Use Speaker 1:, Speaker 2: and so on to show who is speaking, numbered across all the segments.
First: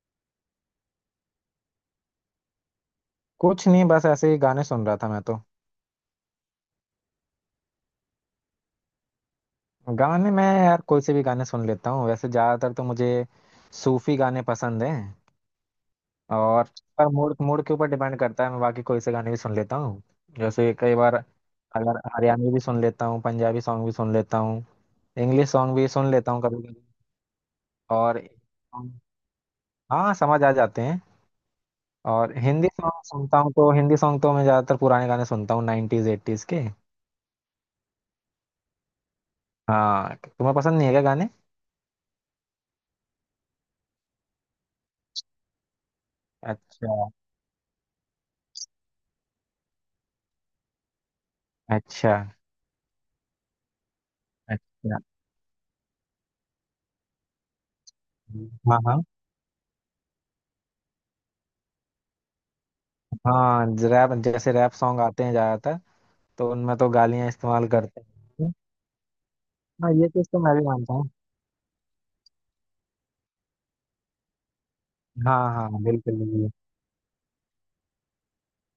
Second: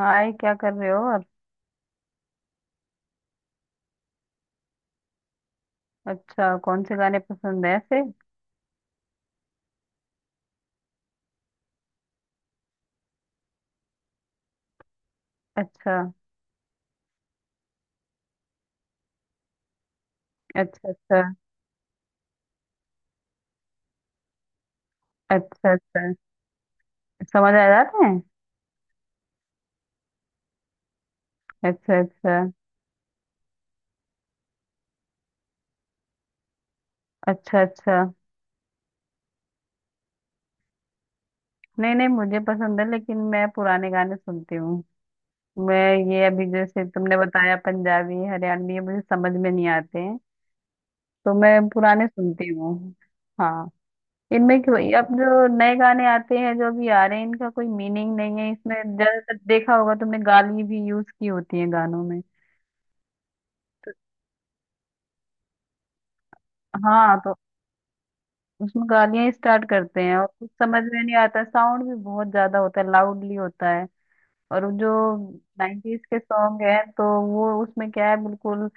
Speaker 1: हाय, क्या कर रहे हो आप।
Speaker 2: कुछ नहीं, बस ऐसे ही गाने सुन रहा था मैं तो।
Speaker 1: अच्छा, कौन से गाने पसंद है ऐसे।
Speaker 2: गाने मैं यार कोई से भी गाने सुन लेता हूँ, वैसे ज्यादातर तो मुझे सूफी गाने पसंद हैं।
Speaker 1: अच्छा।
Speaker 2: और पर मूड मूड के ऊपर डिपेंड करता है, मैं बाकी कोई से गाने भी सुन लेता हूँ। जैसे
Speaker 1: अच्छा।
Speaker 2: कई बार
Speaker 1: अच्छा।
Speaker 2: अगर हरियाणवी भी सुन लेता हूँ, पंजाबी सॉन्ग भी सुन लेता हूँ, इंग्लिश
Speaker 1: अच्छा।
Speaker 2: सॉन्ग भी सुन
Speaker 1: अच्छा।
Speaker 2: लेता हूँ कभी कभी।
Speaker 1: समझ आ जाते हैं।
Speaker 2: और हाँ, समझ आ जाते हैं।
Speaker 1: अच्छा।
Speaker 2: और
Speaker 1: अच्छा।
Speaker 2: हिंदी सॉन्ग सुनता हूँ तो हिंदी सॉन्ग तो मैं ज्यादातर पुराने गाने सुनता हूँ, नाइनटीज एट्टीज के।
Speaker 1: अच्छा। अच्छा।
Speaker 2: हाँ, तुम्हें पसंद नहीं है क्या गाने?
Speaker 1: नहीं नहीं, मुझे पसंद है, लेकिन मैं पुराने गाने सुनती हूँ मैं। ये अभी जैसे
Speaker 2: अच्छा
Speaker 1: तुमने बताया पंजाबी हरियाणवी, ये मुझे समझ में नहीं आते हैं, तो मैं पुराने
Speaker 2: अच्छा।
Speaker 1: सुनती हूँ। हाँ। इनमें क्यों
Speaker 2: अच्छा।
Speaker 1: अब जो नए गाने आते हैं, जो अभी आ रहे हैं, इनका कोई मीनिंग नहीं है इसमें।
Speaker 2: हाँ हाँ।
Speaker 1: ज्यादातर देखा होगा तुमने गाली भी यूज की होती है गानों में।
Speaker 2: हाँ, रैप, जैसे रैप सॉन्ग आते हैं ज्यादातर, तो उनमें तो
Speaker 1: हाँ
Speaker 2: गालियां
Speaker 1: तो
Speaker 2: इस्तेमाल करते हैं।
Speaker 1: उसमें गालियां स्टार्ट
Speaker 2: हाँ,
Speaker 1: करते
Speaker 2: ये
Speaker 1: हैं और
Speaker 2: चीज तो
Speaker 1: कुछ
Speaker 2: मैं भी
Speaker 1: समझ
Speaker 2: मानता
Speaker 1: में
Speaker 2: हूँ।
Speaker 1: नहीं आता, साउंड भी बहुत ज्यादा होता है, लाउडली होता है। और वो जो
Speaker 2: हाँ हाँ,
Speaker 1: नाइन्टीज
Speaker 2: बिल्कुल
Speaker 1: के
Speaker 2: बिल्कुल।
Speaker 1: सॉन्ग है, तो वो उसमें क्या है, बिल्कुल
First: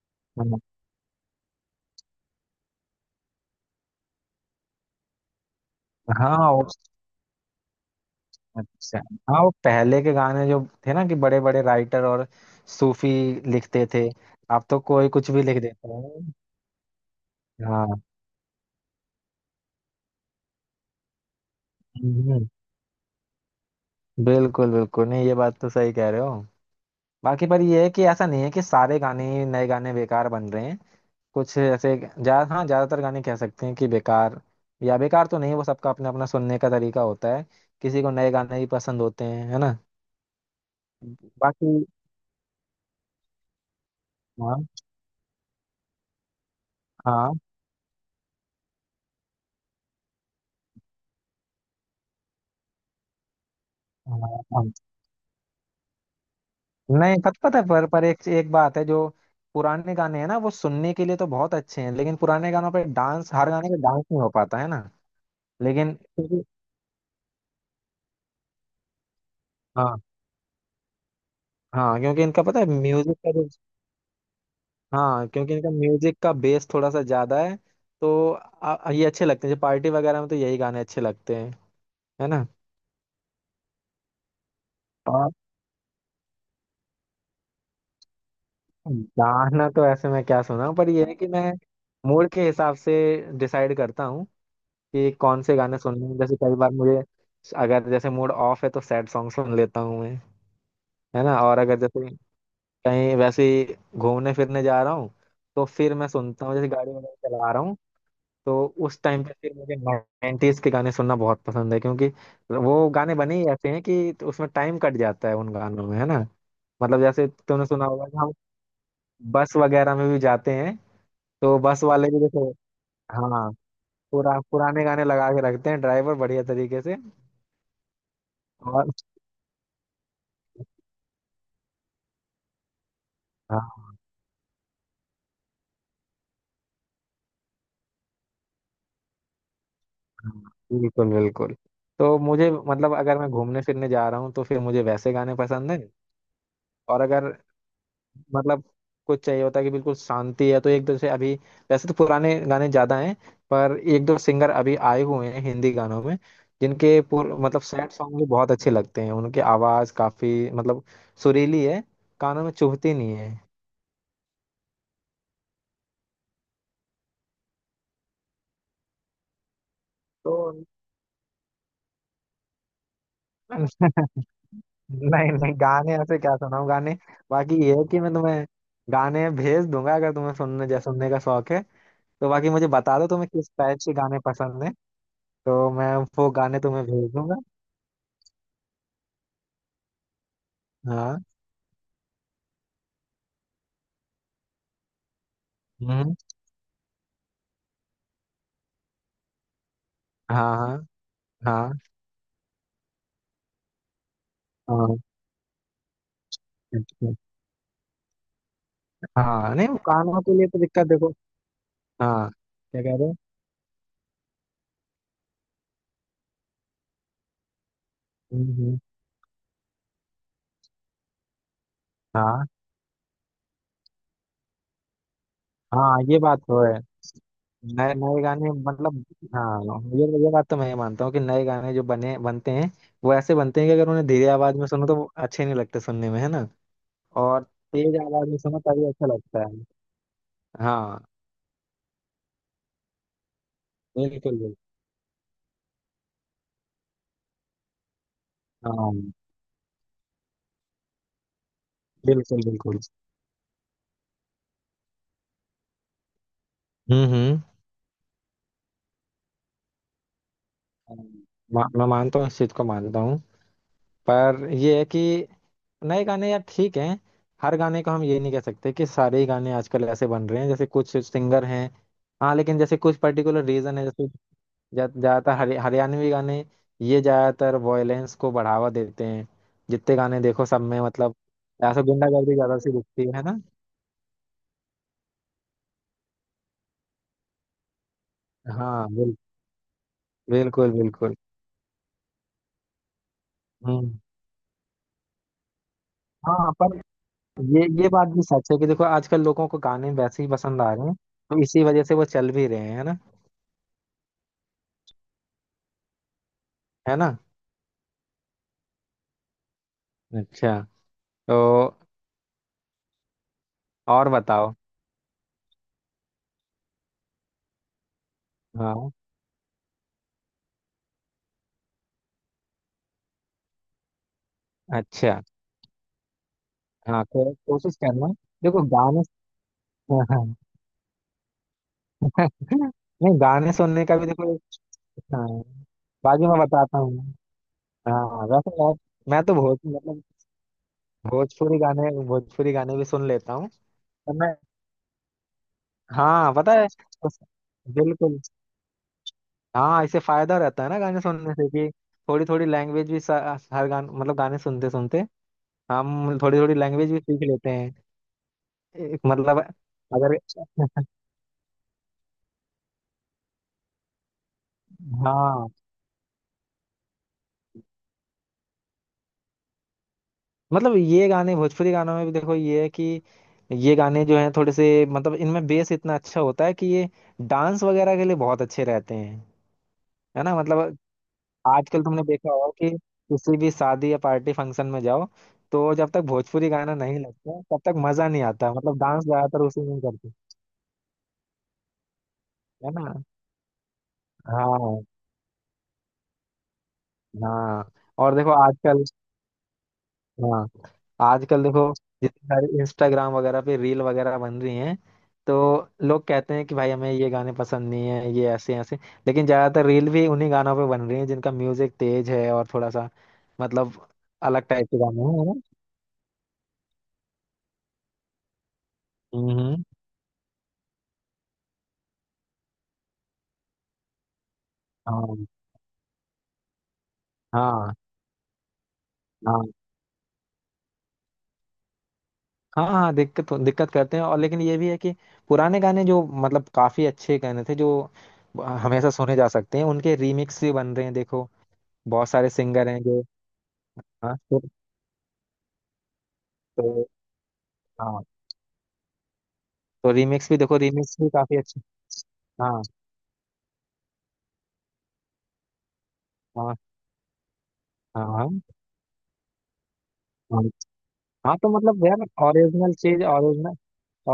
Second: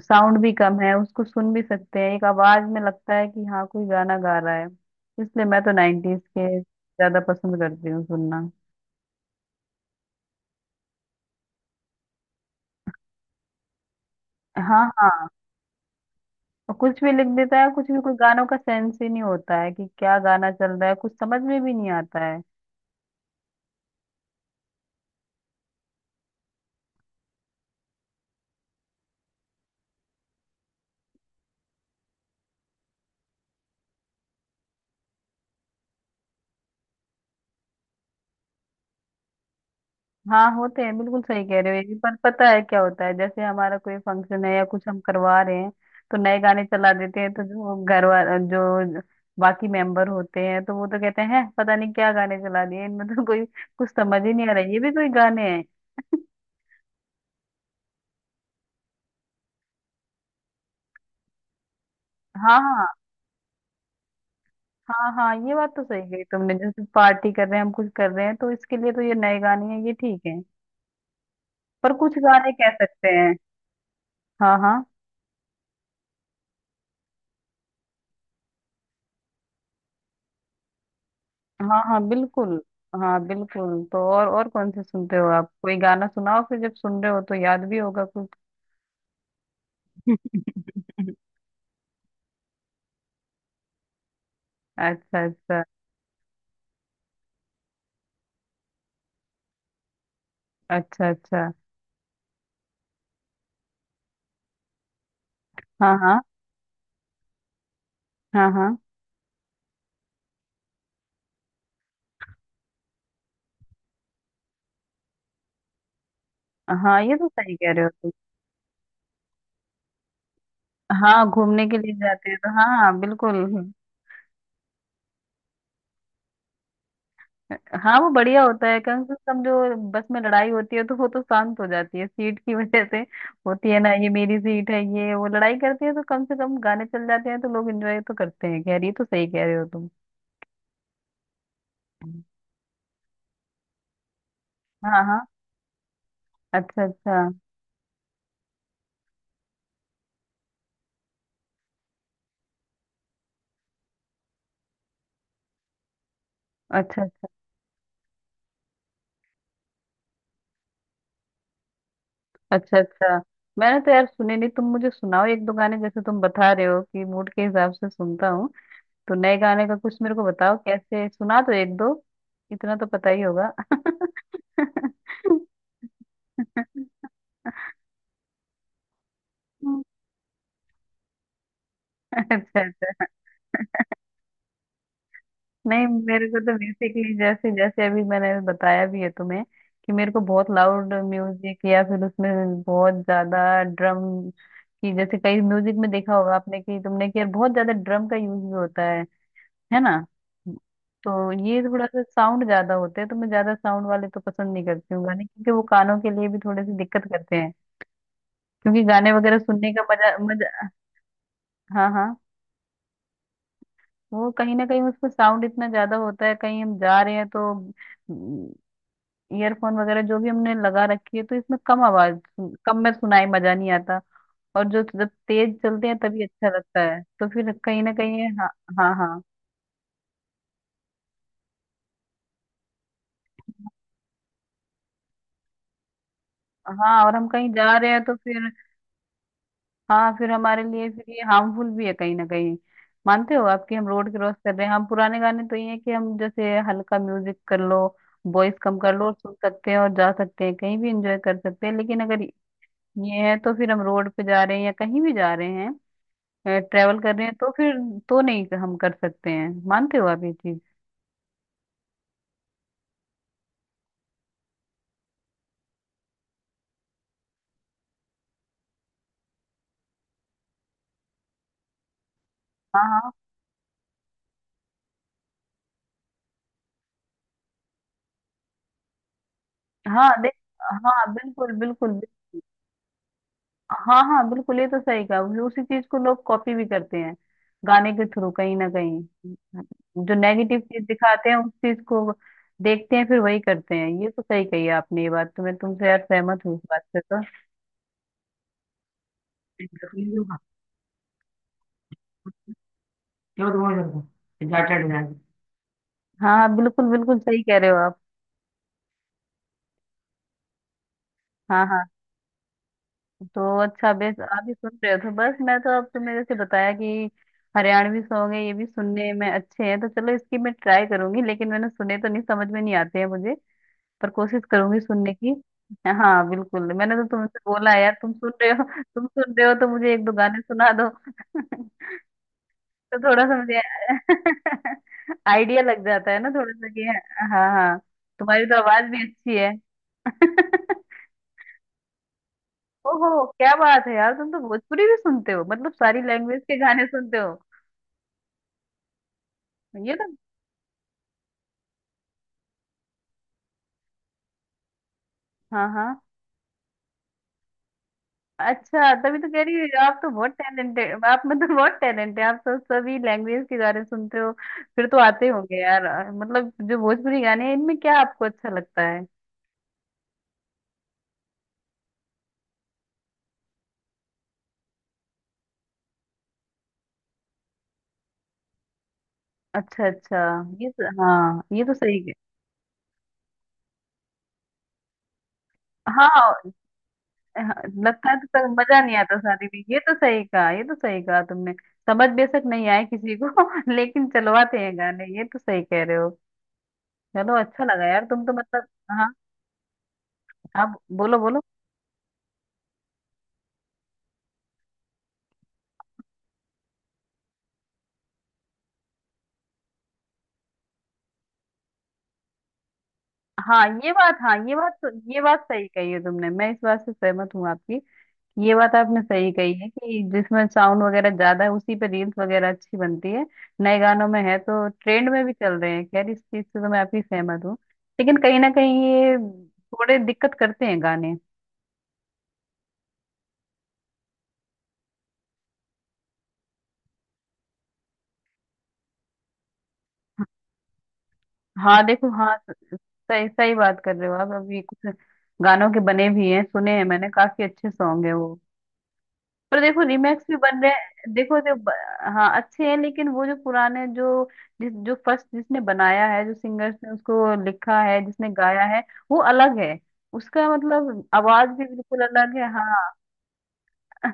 Speaker 1: साउंड भी कम है, उसको सुन भी सकते हैं, एक आवाज में लगता है कि हाँ कोई गाना गा रहा है। इसलिए मैं तो नाइन्टीज
Speaker 2: हाँ हाँ,
Speaker 1: के
Speaker 2: वो
Speaker 1: ज्यादा पसंद करती हूँ सुनना।
Speaker 2: अच्छा। हाँ, वो पहले के गाने जो थे ना कि बड़े बड़े राइटर और सूफी लिखते थे, अब तो
Speaker 1: हाँ
Speaker 2: कोई
Speaker 1: हाँ।
Speaker 2: कुछ भी लिख देता है।
Speaker 1: और कुछ भी लिख देता है, कुछ भी,
Speaker 2: हाँ।
Speaker 1: कोई गानों का सेंस ही नहीं होता है कि क्या गाना चल रहा है, कुछ समझ में भी नहीं आता।
Speaker 2: हम्म, बिल्कुल बिल्कुल, नहीं ये बात तो सही कह रहे हो। बाकी पर ये है कि ऐसा नहीं है कि सारे गाने ही नए गाने बेकार बन रहे हैं। कुछ ऐसे जा हाँ, ज्यादातर गाने कह सकते हैं कि बेकार, या बेकार तो नहीं, वो सबका अपना अपना सुनने का तरीका होता है। किसी को नए गाने ही पसंद होते हैं, है ना।
Speaker 1: हाँ होते हैं, बिल्कुल सही कह रहे
Speaker 2: बाकी
Speaker 1: हो ये भी, पर पता है क्या होता है, जैसे हमारा कोई फंक्शन है या
Speaker 2: हाँ
Speaker 1: कुछ हम करवा रहे हैं तो नए गाने चला देते हैं,
Speaker 2: हाँ।
Speaker 1: तो जो घर वाला जो बाकी मेंबर होते हैं, तो वो तो कहते "हैं, पता नहीं क्या गाने चला दिए, इनमें तो कोई कुछ
Speaker 2: हाँ
Speaker 1: समझ ही नहीं आ रहा है,
Speaker 2: हाँ।
Speaker 1: ये भी कोई गाने हैं"।
Speaker 2: नहीं पता है, पर एक एक बात है जो पुराने गाने हैं ना, वो सुनने के लिए तो बहुत अच्छे हैं, लेकिन पुराने
Speaker 1: हाँ
Speaker 2: गानों पे
Speaker 1: हाँ।
Speaker 2: डांस, हर गाने पे डांस नहीं हो पाता, है ना।
Speaker 1: हाँ हाँ, ये बात तो
Speaker 2: लेकिन
Speaker 1: सही कही
Speaker 2: क्योंकि-
Speaker 1: तुमने, जैसे पार्टी कर रहे हैं हम, कुछ कर रहे हैं, तो इसके लिए तो ये नए गाने हैं, ये
Speaker 2: हाँ,
Speaker 1: ठीक है। पर
Speaker 2: हाँ
Speaker 1: कुछ
Speaker 2: क्योंकि इनका
Speaker 1: गाने
Speaker 2: पता है
Speaker 1: कह सकते
Speaker 2: म्यूजिक का
Speaker 1: हैं।
Speaker 2: जो,
Speaker 1: हाँ हाँ।
Speaker 2: हाँ क्योंकि इनका म्यूजिक का बेस थोड़ा सा ज्यादा है, तो ये अच्छे लगते हैं, जैसे पार्टी वगैरह में तो यही गाने अच्छे लगते हैं,
Speaker 1: हाँ हाँ
Speaker 2: है ना।
Speaker 1: बिल्कुल। हाँ बिल्कुल, तो और कौन से सुनते हो
Speaker 2: और
Speaker 1: आप? कोई गाना सुनाओ फिर, जब सुन रहे हो तो याद भी होगा कुछ।
Speaker 2: गाना तो ऐसे मैं क्या सुना हूँ, पर ये है कि मैं मूड के हिसाब से डिसाइड करता हूँ कि
Speaker 1: अच्छा
Speaker 2: कौन से
Speaker 1: अच्छा।
Speaker 2: गाने सुनने हैं। जैसे कई बार मुझे अगर जैसे मूड ऑफ है तो सैड सॉन्ग सुन लेता हूँ मैं,
Speaker 1: अच्छा
Speaker 2: है ना।
Speaker 1: अच्छा।
Speaker 2: और अगर जैसे कहीं वैसे ही घूमने फिरने जा रहा हूँ तो फिर
Speaker 1: हाँ
Speaker 2: मैं
Speaker 1: हाँ।
Speaker 2: सुनता हूँ, जैसे गाड़ी वगैरह चला रहा हूँ,
Speaker 1: हाँ
Speaker 2: तो
Speaker 1: हाँ।
Speaker 2: उस टाइम पे फिर मुझे 90s के गाने सुनना बहुत पसंद है, क्योंकि वो गाने बने ही ऐसे हैं कि, तो उसमें टाइम कट जाता है उन गानों में, है ना।
Speaker 1: हाँ
Speaker 2: मतलब
Speaker 1: ये
Speaker 2: जैसे
Speaker 1: तो सही
Speaker 2: तुमने
Speaker 1: कह रहे
Speaker 2: सुना
Speaker 1: हो
Speaker 2: होगा
Speaker 1: तुम।
Speaker 2: कि हम बस वगैरह में भी जाते हैं,
Speaker 1: हाँ,
Speaker 2: तो
Speaker 1: घूमने के
Speaker 2: बस
Speaker 1: लिए
Speaker 2: वाले भी
Speaker 1: जाते हैं
Speaker 2: जैसे
Speaker 1: तो, हाँ हाँ बिल्कुल।
Speaker 2: हाँ पुराने गाने लगा के रखते हैं ड्राइवर बढ़िया तरीके से।
Speaker 1: हाँ, वो बढ़िया होता है,
Speaker 2: और
Speaker 1: कम से कम जो बस में लड़ाई होती है तो वो तो शांत हो जाती है सीट की वजह से। होती है ना,
Speaker 2: हाँ
Speaker 1: ये मेरी सीट है ये, वो लड़ाई करती है, तो कम से कम गाने चल जाते हैं तो लोग एंजॉय तो करते हैं। खैर, ये तो सही कह रहे हो तुम।
Speaker 2: हाँ, बिल्कुल बिल्कुल। तो मुझे मतलब अगर मैं घूमने फिरने जा रहा हूँ तो फिर मुझे
Speaker 1: हाँ
Speaker 2: वैसे
Speaker 1: हाँ।
Speaker 2: गाने पसंद है।
Speaker 1: अच्छा
Speaker 2: और
Speaker 1: अच्छा।
Speaker 2: अगर मतलब कुछ चाहिए होता है कि बिल्कुल शांति है, तो एक दो से अभी वैसे तो पुराने गाने ज्यादा हैं, पर एक दो सिंगर अभी आए हुए हैं हिंदी गानों में, जिनके
Speaker 1: अच्छा
Speaker 2: मतलब सैड सॉन्ग भी बहुत अच्छे लगते हैं, उनकी आवाज काफी मतलब सुरीली है, कानों में
Speaker 1: अच्छा।
Speaker 2: चुभती नहीं
Speaker 1: अच्छा,
Speaker 2: है।
Speaker 1: मैंने तो यार सुने नहीं, तुम मुझे सुनाओ एक दो गाने, जैसे तुम बता रहे हो कि मूड के हिसाब से सुनता हूँ, तो नए गाने का कुछ मेरे को
Speaker 2: तो
Speaker 1: बताओ, कैसे सुना, तो एक दो इतना तो पता ही होगा।
Speaker 2: नहीं नहीं, गाने ऐसे क्या सुनाऊं गाने। बाकी ये है कि मैं तुम्हें गाने भेज दूंगा अगर तुम्हें सुनने जै सुनने का शौक है, तो बाकी
Speaker 1: अच्छा
Speaker 2: मुझे बता
Speaker 1: अच्छा।
Speaker 2: दो तुम्हें किस टाइप के गाने पसंद है, तो
Speaker 1: नहीं,
Speaker 2: मैं
Speaker 1: मेरे
Speaker 2: वो
Speaker 1: को तो
Speaker 2: गाने तुम्हें भेज
Speaker 1: बेसिकली
Speaker 2: दूंगा।
Speaker 1: जैसे, जैसे अभी मैंने बताया भी है तुम्हें कि मेरे को बहुत लाउड
Speaker 2: हाँ
Speaker 1: म्यूजिक या फिर उसमें बहुत ज्यादा ड्रम की, जैसे कई म्यूजिक में देखा होगा आपने कि तुमने, कि यार बहुत ज्यादा ड्रम का यूज भी होता है ना।
Speaker 2: हाँ। हाँ
Speaker 1: तो ये
Speaker 2: हाँ।
Speaker 1: थोड़ा सा साउंड ज्यादा होते हैं, तो मैं ज्यादा साउंड वाले तो पसंद नहीं करती
Speaker 2: हाँ।
Speaker 1: हूँ गाने, क्योंकि वो कानों के लिए भी थोड़े से
Speaker 2: अच्छा,
Speaker 1: दिक्कत
Speaker 2: अच्छा।
Speaker 1: करते हैं। क्योंकि गाने वगैरह
Speaker 2: हाँ, नहीं
Speaker 1: सुनने
Speaker 2: वो
Speaker 1: का मजा
Speaker 2: कानों के लिए तो
Speaker 1: मजा
Speaker 2: दिक्कत, देखो।
Speaker 1: हाँ हाँ।
Speaker 2: हाँ, क्या कह रहे हो।
Speaker 1: वो कहीं ना कहीं उसमें साउंड इतना ज्यादा होता है, कहीं हम जा रहे हैं तो
Speaker 2: हम्म, हम्म,
Speaker 1: ईयरफोन वगैरह जो भी हमने लगा रखी है, तो इसमें कम आवाज
Speaker 2: हाँ,
Speaker 1: सुन- कम में सुनाई मजा नहीं आता। और जो जब तेज चलते हैं
Speaker 2: हाँ ये
Speaker 1: तभी
Speaker 2: बात
Speaker 1: अच्छा
Speaker 2: तो
Speaker 1: लगता
Speaker 2: है,
Speaker 1: है, तो फिर कहीं ना
Speaker 2: नए
Speaker 1: कहीं
Speaker 2: नए
Speaker 1: ये- हाँ
Speaker 2: गाने
Speaker 1: हाँ।
Speaker 2: मतलब।
Speaker 1: हाँ
Speaker 2: हाँ, ये बात तो मैं मानता हूँ कि नए गाने जो बने बनते हैं, वो ऐसे बनते हैं कि अगर उन्हें धीरे आवाज में सुनो तो वो अच्छे नहीं लगते सुनने में, है ना।
Speaker 1: हाँ, और हम
Speaker 2: और
Speaker 1: कहीं जा रहे
Speaker 2: तेज
Speaker 1: हैं तो
Speaker 2: आवाज में
Speaker 1: फिर।
Speaker 2: सुनो तभी अच्छा लगता है।
Speaker 1: हाँ, फिर हमारे लिए
Speaker 2: हाँ,
Speaker 1: फिर ये हार्मफुल भी है कहीं ना कहीं, मानते हो आपकी? हम रोड क्रॉस
Speaker 2: बिल्कुल
Speaker 1: कर
Speaker 2: बिल्कुल।
Speaker 1: रहे हैं हम पुराने गाने, तो ये है कि हम जैसे हल्का म्यूजिक कर लो, वॉइस कम कर
Speaker 2: हाँ
Speaker 1: लो और सुन सकते हैं, और जा सकते हैं कहीं भी एंजॉय कर सकते हैं। लेकिन अगर
Speaker 2: बिल्कुल बिल्कुल।
Speaker 1: ये है तो फिर हम रोड पे जा रहे हैं या कहीं भी जा रहे हैं, ट्रेवल
Speaker 2: हम्म
Speaker 1: कर रहे हैं,
Speaker 2: हम्म
Speaker 1: तो फिर तो नहीं हम कर सकते हैं। मानते हो आप ये चीज?
Speaker 2: हाँ, मैं मानता हूँ, इस चीज को मानता हूँ। पर ये है कि नए गाने यार ठीक हैं, हर गाने को हम ये नहीं कह सकते कि सारे ही गाने आजकल ऐसे बन रहे हैं, जैसे कुछ सिंगर हैं। हाँ, लेकिन जैसे
Speaker 1: हाँ
Speaker 2: कुछ
Speaker 1: हाँ।
Speaker 2: पर्टिकुलर रीजन है, जैसे ज़्यादातर हरियाणवी गाने ये ज़्यादातर वॉयलेंस को बढ़ावा देते हैं, जितने
Speaker 1: हाँ
Speaker 2: गाने
Speaker 1: देख,
Speaker 2: देखो सब में
Speaker 1: हाँ
Speaker 2: मतलब
Speaker 1: बिल्कुल
Speaker 2: ऐसा
Speaker 1: बिल्कुल।
Speaker 2: गुंडागर्दी ज़्यादा सी दिखती है ना।
Speaker 1: हाँ हाँ बिल्कुल, ये तो सही कहा। उस- उसी चीज को लोग कॉपी भी करते हैं गाने के थ्रू कहीं ना
Speaker 2: हाँ
Speaker 1: कहीं। जो नेगेटिव
Speaker 2: बिल्कुल
Speaker 1: चीज
Speaker 2: बिल्कुल।
Speaker 1: दिखाते हैं उस चीज को देखते हैं फिर वही करते हैं।
Speaker 2: हम्म
Speaker 1: ये तो सही कही आपने, ये बात तो मैं तुमसे यार सहमत
Speaker 2: हाँ,
Speaker 1: हूँ इस
Speaker 2: पर
Speaker 1: बात से तो।
Speaker 2: ये बात भी सच है कि देखो आजकल लोगों को गाने वैसे ही
Speaker 1: क्या
Speaker 2: पसंद आ रहे हैं, तो इसी वजह से वो चल भी रहे हैं, है ना।
Speaker 1: तुम्हारे घर पे एग्जैक्टेड है। हाँ बिल्कुल
Speaker 2: है ना।
Speaker 1: बिल्कुल, सही कह रहे हो आप।
Speaker 2: अच्छा, तो
Speaker 1: हाँ हाँ। तो अच्छा
Speaker 2: और
Speaker 1: बेस आप भी
Speaker 2: बताओ।
Speaker 1: सुन रहे हो, तो बस मैं तो अब, तुमने जैसे बताया कि हरियाणवी सॉन्ग है, ये भी
Speaker 2: हाँ।
Speaker 1: सुनने में अच्छे हैं, तो चलो इसकी मैं ट्राई करूंगी, लेकिन मैंने सुने तो नहीं, समझ में नहीं आते हैं मुझे। पर कोशिश करूंगी सुनने
Speaker 2: अच्छा।
Speaker 1: की। हाँ बिल्कुल, मैंने
Speaker 2: हाँ
Speaker 1: तो तुमसे बोला
Speaker 2: कोशिश
Speaker 1: है, यार तुम
Speaker 2: करना,
Speaker 1: सुन रहे
Speaker 2: देखो
Speaker 1: हो,
Speaker 2: गाने।
Speaker 1: तुम सुन रहे हो तो मुझे एक दो गाने सुना दो। तो
Speaker 2: नहीं,
Speaker 1: थोड़ा सा
Speaker 2: गाने
Speaker 1: मुझे
Speaker 2: सुनने का भी देखो, हाँ
Speaker 1: आइडिया लग जाता है
Speaker 2: बाकी
Speaker 1: ना
Speaker 2: मैं
Speaker 1: थोड़ा सा
Speaker 2: बताता
Speaker 1: कि।
Speaker 2: हूँ।
Speaker 1: हाँ हाँ,
Speaker 2: हाँ,
Speaker 1: तुम्हारी
Speaker 2: वैसे
Speaker 1: तो
Speaker 2: यार
Speaker 1: आवाज भी
Speaker 2: मैं तो
Speaker 1: अच्छी है।
Speaker 2: भोज मतलब भोजपुरी गाने भी सुन
Speaker 1: ओहो,
Speaker 2: लेता हूँ,
Speaker 1: क्या बात है यार,
Speaker 2: पर
Speaker 1: तुम
Speaker 2: मैं
Speaker 1: तो भोजपुरी भी सुनते हो, मतलब सारी
Speaker 2: हाँ
Speaker 1: लैंग्वेज
Speaker 2: पता
Speaker 1: के
Speaker 2: है
Speaker 1: गाने सुनते
Speaker 2: उस-
Speaker 1: हो।
Speaker 2: बिल्कुल। हाँ,
Speaker 1: ये
Speaker 2: इससे
Speaker 1: तो।
Speaker 2: फायदा रहता है ना गाने सुनने से कि थोड़ी थोड़ी लैंग्वेज भी हर गान मतलब गाने सुनते सुनते
Speaker 1: हाँ हाँ।
Speaker 2: हम थोड़ी थोड़ी लैंग्वेज भी सीख लेते हैं।
Speaker 1: अच्छा,
Speaker 2: एक
Speaker 1: तभी तो
Speaker 2: मतलब,
Speaker 1: कह रही हूँ, आप तो
Speaker 2: अगर
Speaker 1: बहुत टैलेंटेड, आप मतलब बहुत टैलेंट है आप तो, सभी लैंग्वेज के गाने सुनते हो। फिर तो आते
Speaker 2: हाँ
Speaker 1: होंगे यार, मतलब जो भोजपुरी गाने हैं, इनमें क्या आपको अच्छा लगता है?
Speaker 2: मतलब, ये गाने भोजपुरी गानों में भी देखो, ये है कि ये गाने जो हैं थोड़े से मतलब इनमें बेस इतना अच्छा होता है कि ये डांस वगैरह के लिए बहुत अच्छे रहते हैं,
Speaker 1: अच्छा अच्छा।
Speaker 2: है ना।
Speaker 1: ये
Speaker 2: मतलब
Speaker 1: तो हाँ, ये तो
Speaker 2: आजकल
Speaker 1: सही
Speaker 2: तुमने
Speaker 1: है।
Speaker 2: देखा होगा कि किसी भी शादी या पार्टी फंक्शन में जाओ, तो जब तक
Speaker 1: हाँ
Speaker 2: भोजपुरी गाना नहीं लगता तब
Speaker 1: हाँ,
Speaker 2: तक मजा
Speaker 1: लगता है
Speaker 2: नहीं
Speaker 1: तो तब
Speaker 2: आता, मतलब
Speaker 1: मजा नहीं
Speaker 2: डांस
Speaker 1: आता
Speaker 2: ज्यादातर
Speaker 1: शादी
Speaker 2: उसी
Speaker 1: में,
Speaker 2: में
Speaker 1: ये
Speaker 2: ही
Speaker 1: तो
Speaker 2: करते हैं,
Speaker 1: सही कहा, ये तो सही कहा तुमने। समझ बेशक नहीं
Speaker 2: है
Speaker 1: आए
Speaker 2: ना।
Speaker 1: किसी को लेकिन चलवाते हैं
Speaker 2: हाँ
Speaker 1: गाने, ये तो सही कह रहे हो। चलो अच्छा
Speaker 2: हाँ।
Speaker 1: लगा यार
Speaker 2: और
Speaker 1: तुम
Speaker 2: देखो
Speaker 1: तो मतलब।
Speaker 2: आजकल।
Speaker 1: हाँ,
Speaker 2: हाँ,
Speaker 1: आप बोलो बोलो।
Speaker 2: आजकल देखो जितनी सारी इंस्टाग्राम वगैरह पे रील वगैरह बन रही हैं, तो लोग कहते हैं कि भाई हमें ये गाने पसंद नहीं है, ये ऐसे ऐसे, लेकिन ज्यादातर रील भी उन्हीं गानों पे बन रही हैं जिनका म्यूजिक तेज है और थोड़ा सा
Speaker 1: हाँ
Speaker 2: मतलब
Speaker 1: ये बात, हाँ
Speaker 2: अलग
Speaker 1: ये
Speaker 2: टाइप
Speaker 1: बात
Speaker 2: के
Speaker 1: तो,
Speaker 2: गाने हैं,
Speaker 1: ये
Speaker 2: है ना।
Speaker 1: बात सही कही है तुमने, मैं इस बात से सहमत हूँ आपकी। ये बात आपने सही कही
Speaker 2: हम्म।
Speaker 1: है कि जिसमें साउंड वगैरह ज्यादा है उसी पे रील्स वगैरह अच्छी बनती है, नए गानों में है, तो ट्रेंड में
Speaker 2: हाँ
Speaker 1: भी चल रहे हैं। खैर, इस चीज से तो मैं आपकी सहमत हूँ।
Speaker 2: हाँ।
Speaker 1: लेकिन कहीं ना कहीं ये
Speaker 2: हाँ
Speaker 1: थोड़े दिक्कत करते हैं गाने।
Speaker 2: हाँ। हाँ, दिक्कत दिक्कत करते हैं और, लेकिन ये भी है कि पुराने गाने जो मतलब काफी अच्छे गाने थे जो हमेशा सुने जा सकते हैं, उनके रीमिक्स भी बन रहे हैं, देखो
Speaker 1: हाँ देखो,
Speaker 2: बहुत सारे
Speaker 1: हाँ
Speaker 2: सिंगर
Speaker 1: स-
Speaker 2: हैं जो
Speaker 1: सही सही बात कर रहे हो
Speaker 2: हाँ
Speaker 1: आप। अभी कुछ गानों के बने भी हैं, सुने
Speaker 2: तो,
Speaker 1: हैं मैंने, काफी अच्छे
Speaker 2: हाँ
Speaker 1: सॉन्ग है वो। पर देखो
Speaker 2: तो
Speaker 1: रीमेक्स
Speaker 2: रीमिक्स
Speaker 1: भी
Speaker 2: भी, देखो
Speaker 1: बन रहे
Speaker 2: रीमिक्स भी
Speaker 1: हैं,
Speaker 2: काफी
Speaker 1: देखो जो
Speaker 2: अच्छे।
Speaker 1: ब- हाँ
Speaker 2: हाँ
Speaker 1: अच्छे हैं, लेकिन वो जो पुराने जो, जिस जो फर्स्ट जिसने बनाया है, जो
Speaker 2: हाँ।
Speaker 1: सिंगर्स ने उसको लिखा है,
Speaker 2: हाँ
Speaker 1: जिसने
Speaker 2: हाँ।
Speaker 1: गाया है, वो अलग है।
Speaker 2: हाँ,
Speaker 1: उसका मतलब
Speaker 2: हाँ,
Speaker 1: आवाज
Speaker 2: तो
Speaker 1: भी
Speaker 2: मतलब यार
Speaker 1: बिल्कुल अलग है।
Speaker 2: ओरिजिनल
Speaker 1: हाँ
Speaker 2: चीज ओरिजिनल,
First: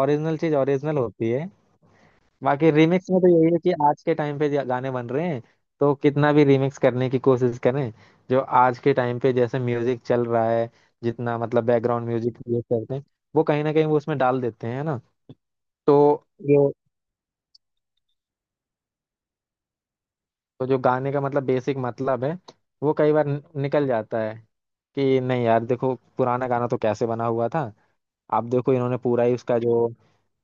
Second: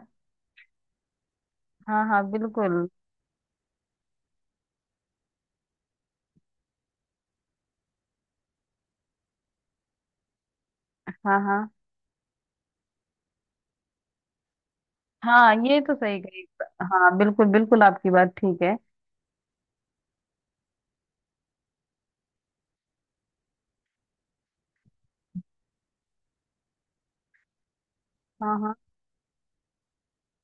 Speaker 2: ओरिजिनल चीज ओरिजिनल होती है।
Speaker 1: हाँ। हाँ
Speaker 2: बाकी
Speaker 1: बिल्कुल।
Speaker 2: रीमिक्स में तो यही है कि आज के टाइम पे गाने बन रहे हैं, तो कितना भी रीमिक्स करने की कोशिश करें, जो आज के टाइम पे जैसे म्यूजिक चल रहा है, जितना
Speaker 1: हाँ
Speaker 2: मतलब
Speaker 1: हाँ।
Speaker 2: बैकग्राउंड म्यूजिक यूज करते हैं, वो कहीं ना कहीं वो उसमें डाल देते हैं, है ना।
Speaker 1: हाँ ये तो सही
Speaker 2: तो
Speaker 1: कही।
Speaker 2: जो
Speaker 1: हाँ बिल्कुल बिल्कुल, आपकी बात ठीक है।
Speaker 2: तो जो गाने का मतलब बेसिक मतलब है, वो कई बार निकल जाता है कि नहीं यार देखो पुराना गाना तो कैसे बना हुआ था, अब
Speaker 1: हाँ
Speaker 2: देखो
Speaker 1: हाँ।
Speaker 2: इन्होंने पूरा ही उसका जो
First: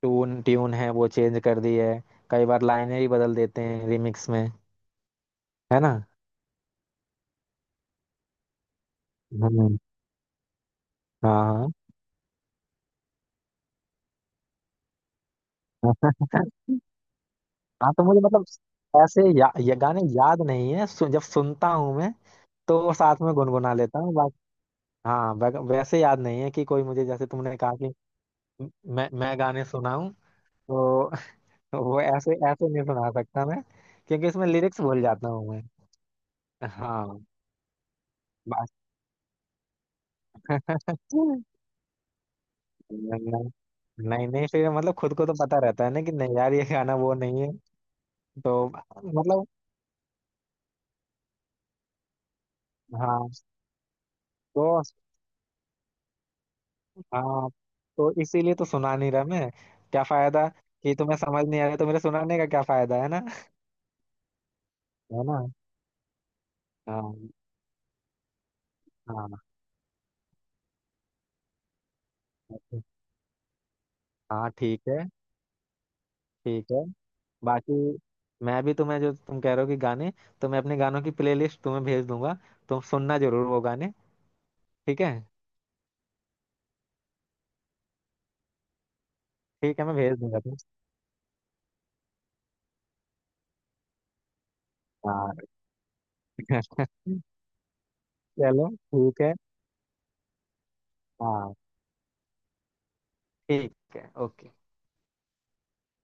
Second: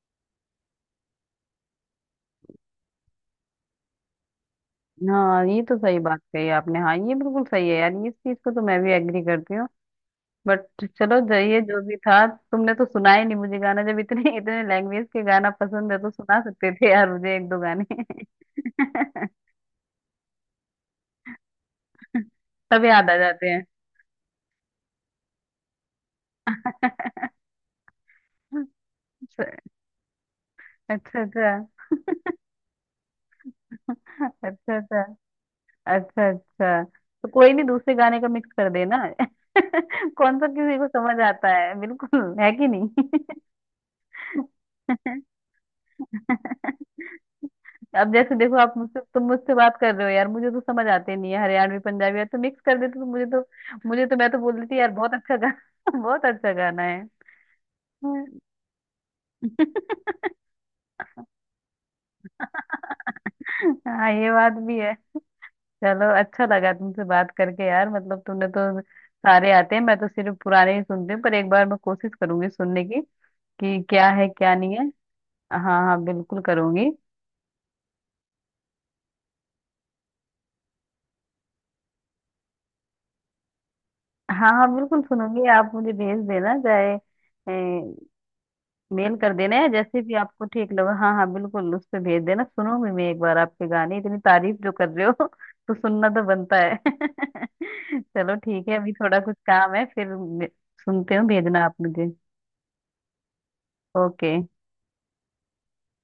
Speaker 2: ट्यून ट्यून है वो चेंज कर दी है, कई बार लाइनें ही बदल देते हैं रिमिक्स में,
Speaker 1: हाँ ये तो
Speaker 2: है ना।
Speaker 1: सही बात कही आपने। हाँ ये बिल्कुल सही है यार, इस चीज को तो मैं भी एग्री करती हूँ।
Speaker 2: हम्म,
Speaker 1: बट चलो, जाइए,
Speaker 2: हाँ।
Speaker 1: जो भी था, तुमने तो सुना ही नहीं मुझे गाना, जब इतने इतने लैंग्वेज के गाना पसंद है तो सुना सकते थे यार मुझे एक दो
Speaker 2: हाँ,
Speaker 1: गाने।
Speaker 2: तो मुझे मतलब ऐसे ये गाने याद नहीं है, जब सुनता हूँ मैं
Speaker 1: तब
Speaker 2: तो
Speaker 1: याद
Speaker 2: साथ
Speaker 1: आ
Speaker 2: में
Speaker 1: जाते हैं।
Speaker 2: गुनगुना लेता हूँ बाकी। हाँ वैसे याद नहीं है कि कोई, मुझे जैसे तुमने कहा कि म- मैं गाने सुनाऊं तो
Speaker 1: अच्छा अच्छा।
Speaker 2: वो ऐसे ऐसे नहीं सुना सकता मैं, क्योंकि इसमें
Speaker 1: अच्छा
Speaker 2: लिरिक्स भूल
Speaker 1: अच्छा।
Speaker 2: जाता हूँ मैं।
Speaker 1: अच्छा अच्छा,
Speaker 2: हाँ,
Speaker 1: तो कोई नहीं दूसरे गाने का मिक्स
Speaker 2: बस।
Speaker 1: कर देना। कौन सा किसी को समझ आता है, बिल्कुल है कि नहीं।
Speaker 2: नहीं नहीं, फिर मतलब खुद को तो पता रहता है ना कि नहीं यार ये गाना वो नहीं है।
Speaker 1: अब जैसे देखो
Speaker 2: तो
Speaker 1: आप मुझसे, तुम
Speaker 2: मतलब
Speaker 1: मुझसे बात कर रहे हो यार, मुझे तो समझ आते नहीं है हरियाणवी पंजाबी यार, तो मिक्स कर देते तो मुझे
Speaker 2: हाँ
Speaker 1: तो, मुझे तो, मैं तो बोल
Speaker 2: तो
Speaker 1: देती यार बहुत अच्छा गाना बहुत अच्छा गाना है।
Speaker 2: हाँ इसीलिए तो सुना नहीं रहा मैं, क्या फायदा, कि तुम्हें समझ नहीं आ रहा तो मेरे सुनाने का क्या फायदा, है ना।
Speaker 1: हाँ ये बात भी है।
Speaker 2: है ना।
Speaker 1: चलो अच्छा लगा तुमसे
Speaker 2: हाँ
Speaker 1: बात करके यार, मतलब तुमने तो
Speaker 2: हाँ।
Speaker 1: सारे आते हैं, मैं तो सिर्फ पुराने ही सुनती हूँ, पर एक बार मैं कोशिश करूंगी सुनने की कि क्या है
Speaker 2: हाँ
Speaker 1: क्या नहीं
Speaker 2: ठीक
Speaker 1: है।
Speaker 2: है।
Speaker 1: हाँ। हाँ बिल्कुल
Speaker 2: ठीक है।
Speaker 1: करूंगी।
Speaker 2: बाकी मैं भी तुम्हें जो तुम कह रहे हो कि गाने, तो मैं अपने गानों की प्लेलिस्ट तुम्हें भेज दूंगा, तुम सुनना जरूर वो गाने।
Speaker 1: हाँ हाँ
Speaker 2: ठीक
Speaker 1: बिल्कुल
Speaker 2: है।
Speaker 1: सुनूंगी, आप मुझे भेज देना, चाहे मेल कर देना है,
Speaker 2: ठीक है, मैं
Speaker 1: जैसे भी
Speaker 2: भेज दूंगा
Speaker 1: आपको
Speaker 2: तुम।
Speaker 1: ठीक लगे, हाँ हाँ बिल्कुल उस पे भेज देना, सुनूंगी मैं एक बार आपके गाने, इतनी तारीफ जो कर रहे हो
Speaker 2: हाँ।
Speaker 1: तो सुनना तो बनता है। चलो ठीक
Speaker 2: चलो
Speaker 1: है, अभी थोड़ा
Speaker 2: ठीक है।
Speaker 1: कुछ काम है, फिर मे- सुनते हो,
Speaker 2: हाँ,
Speaker 1: भेजना आप मुझे।
Speaker 2: ठीक है,
Speaker 1: ओके।
Speaker 2: ओके।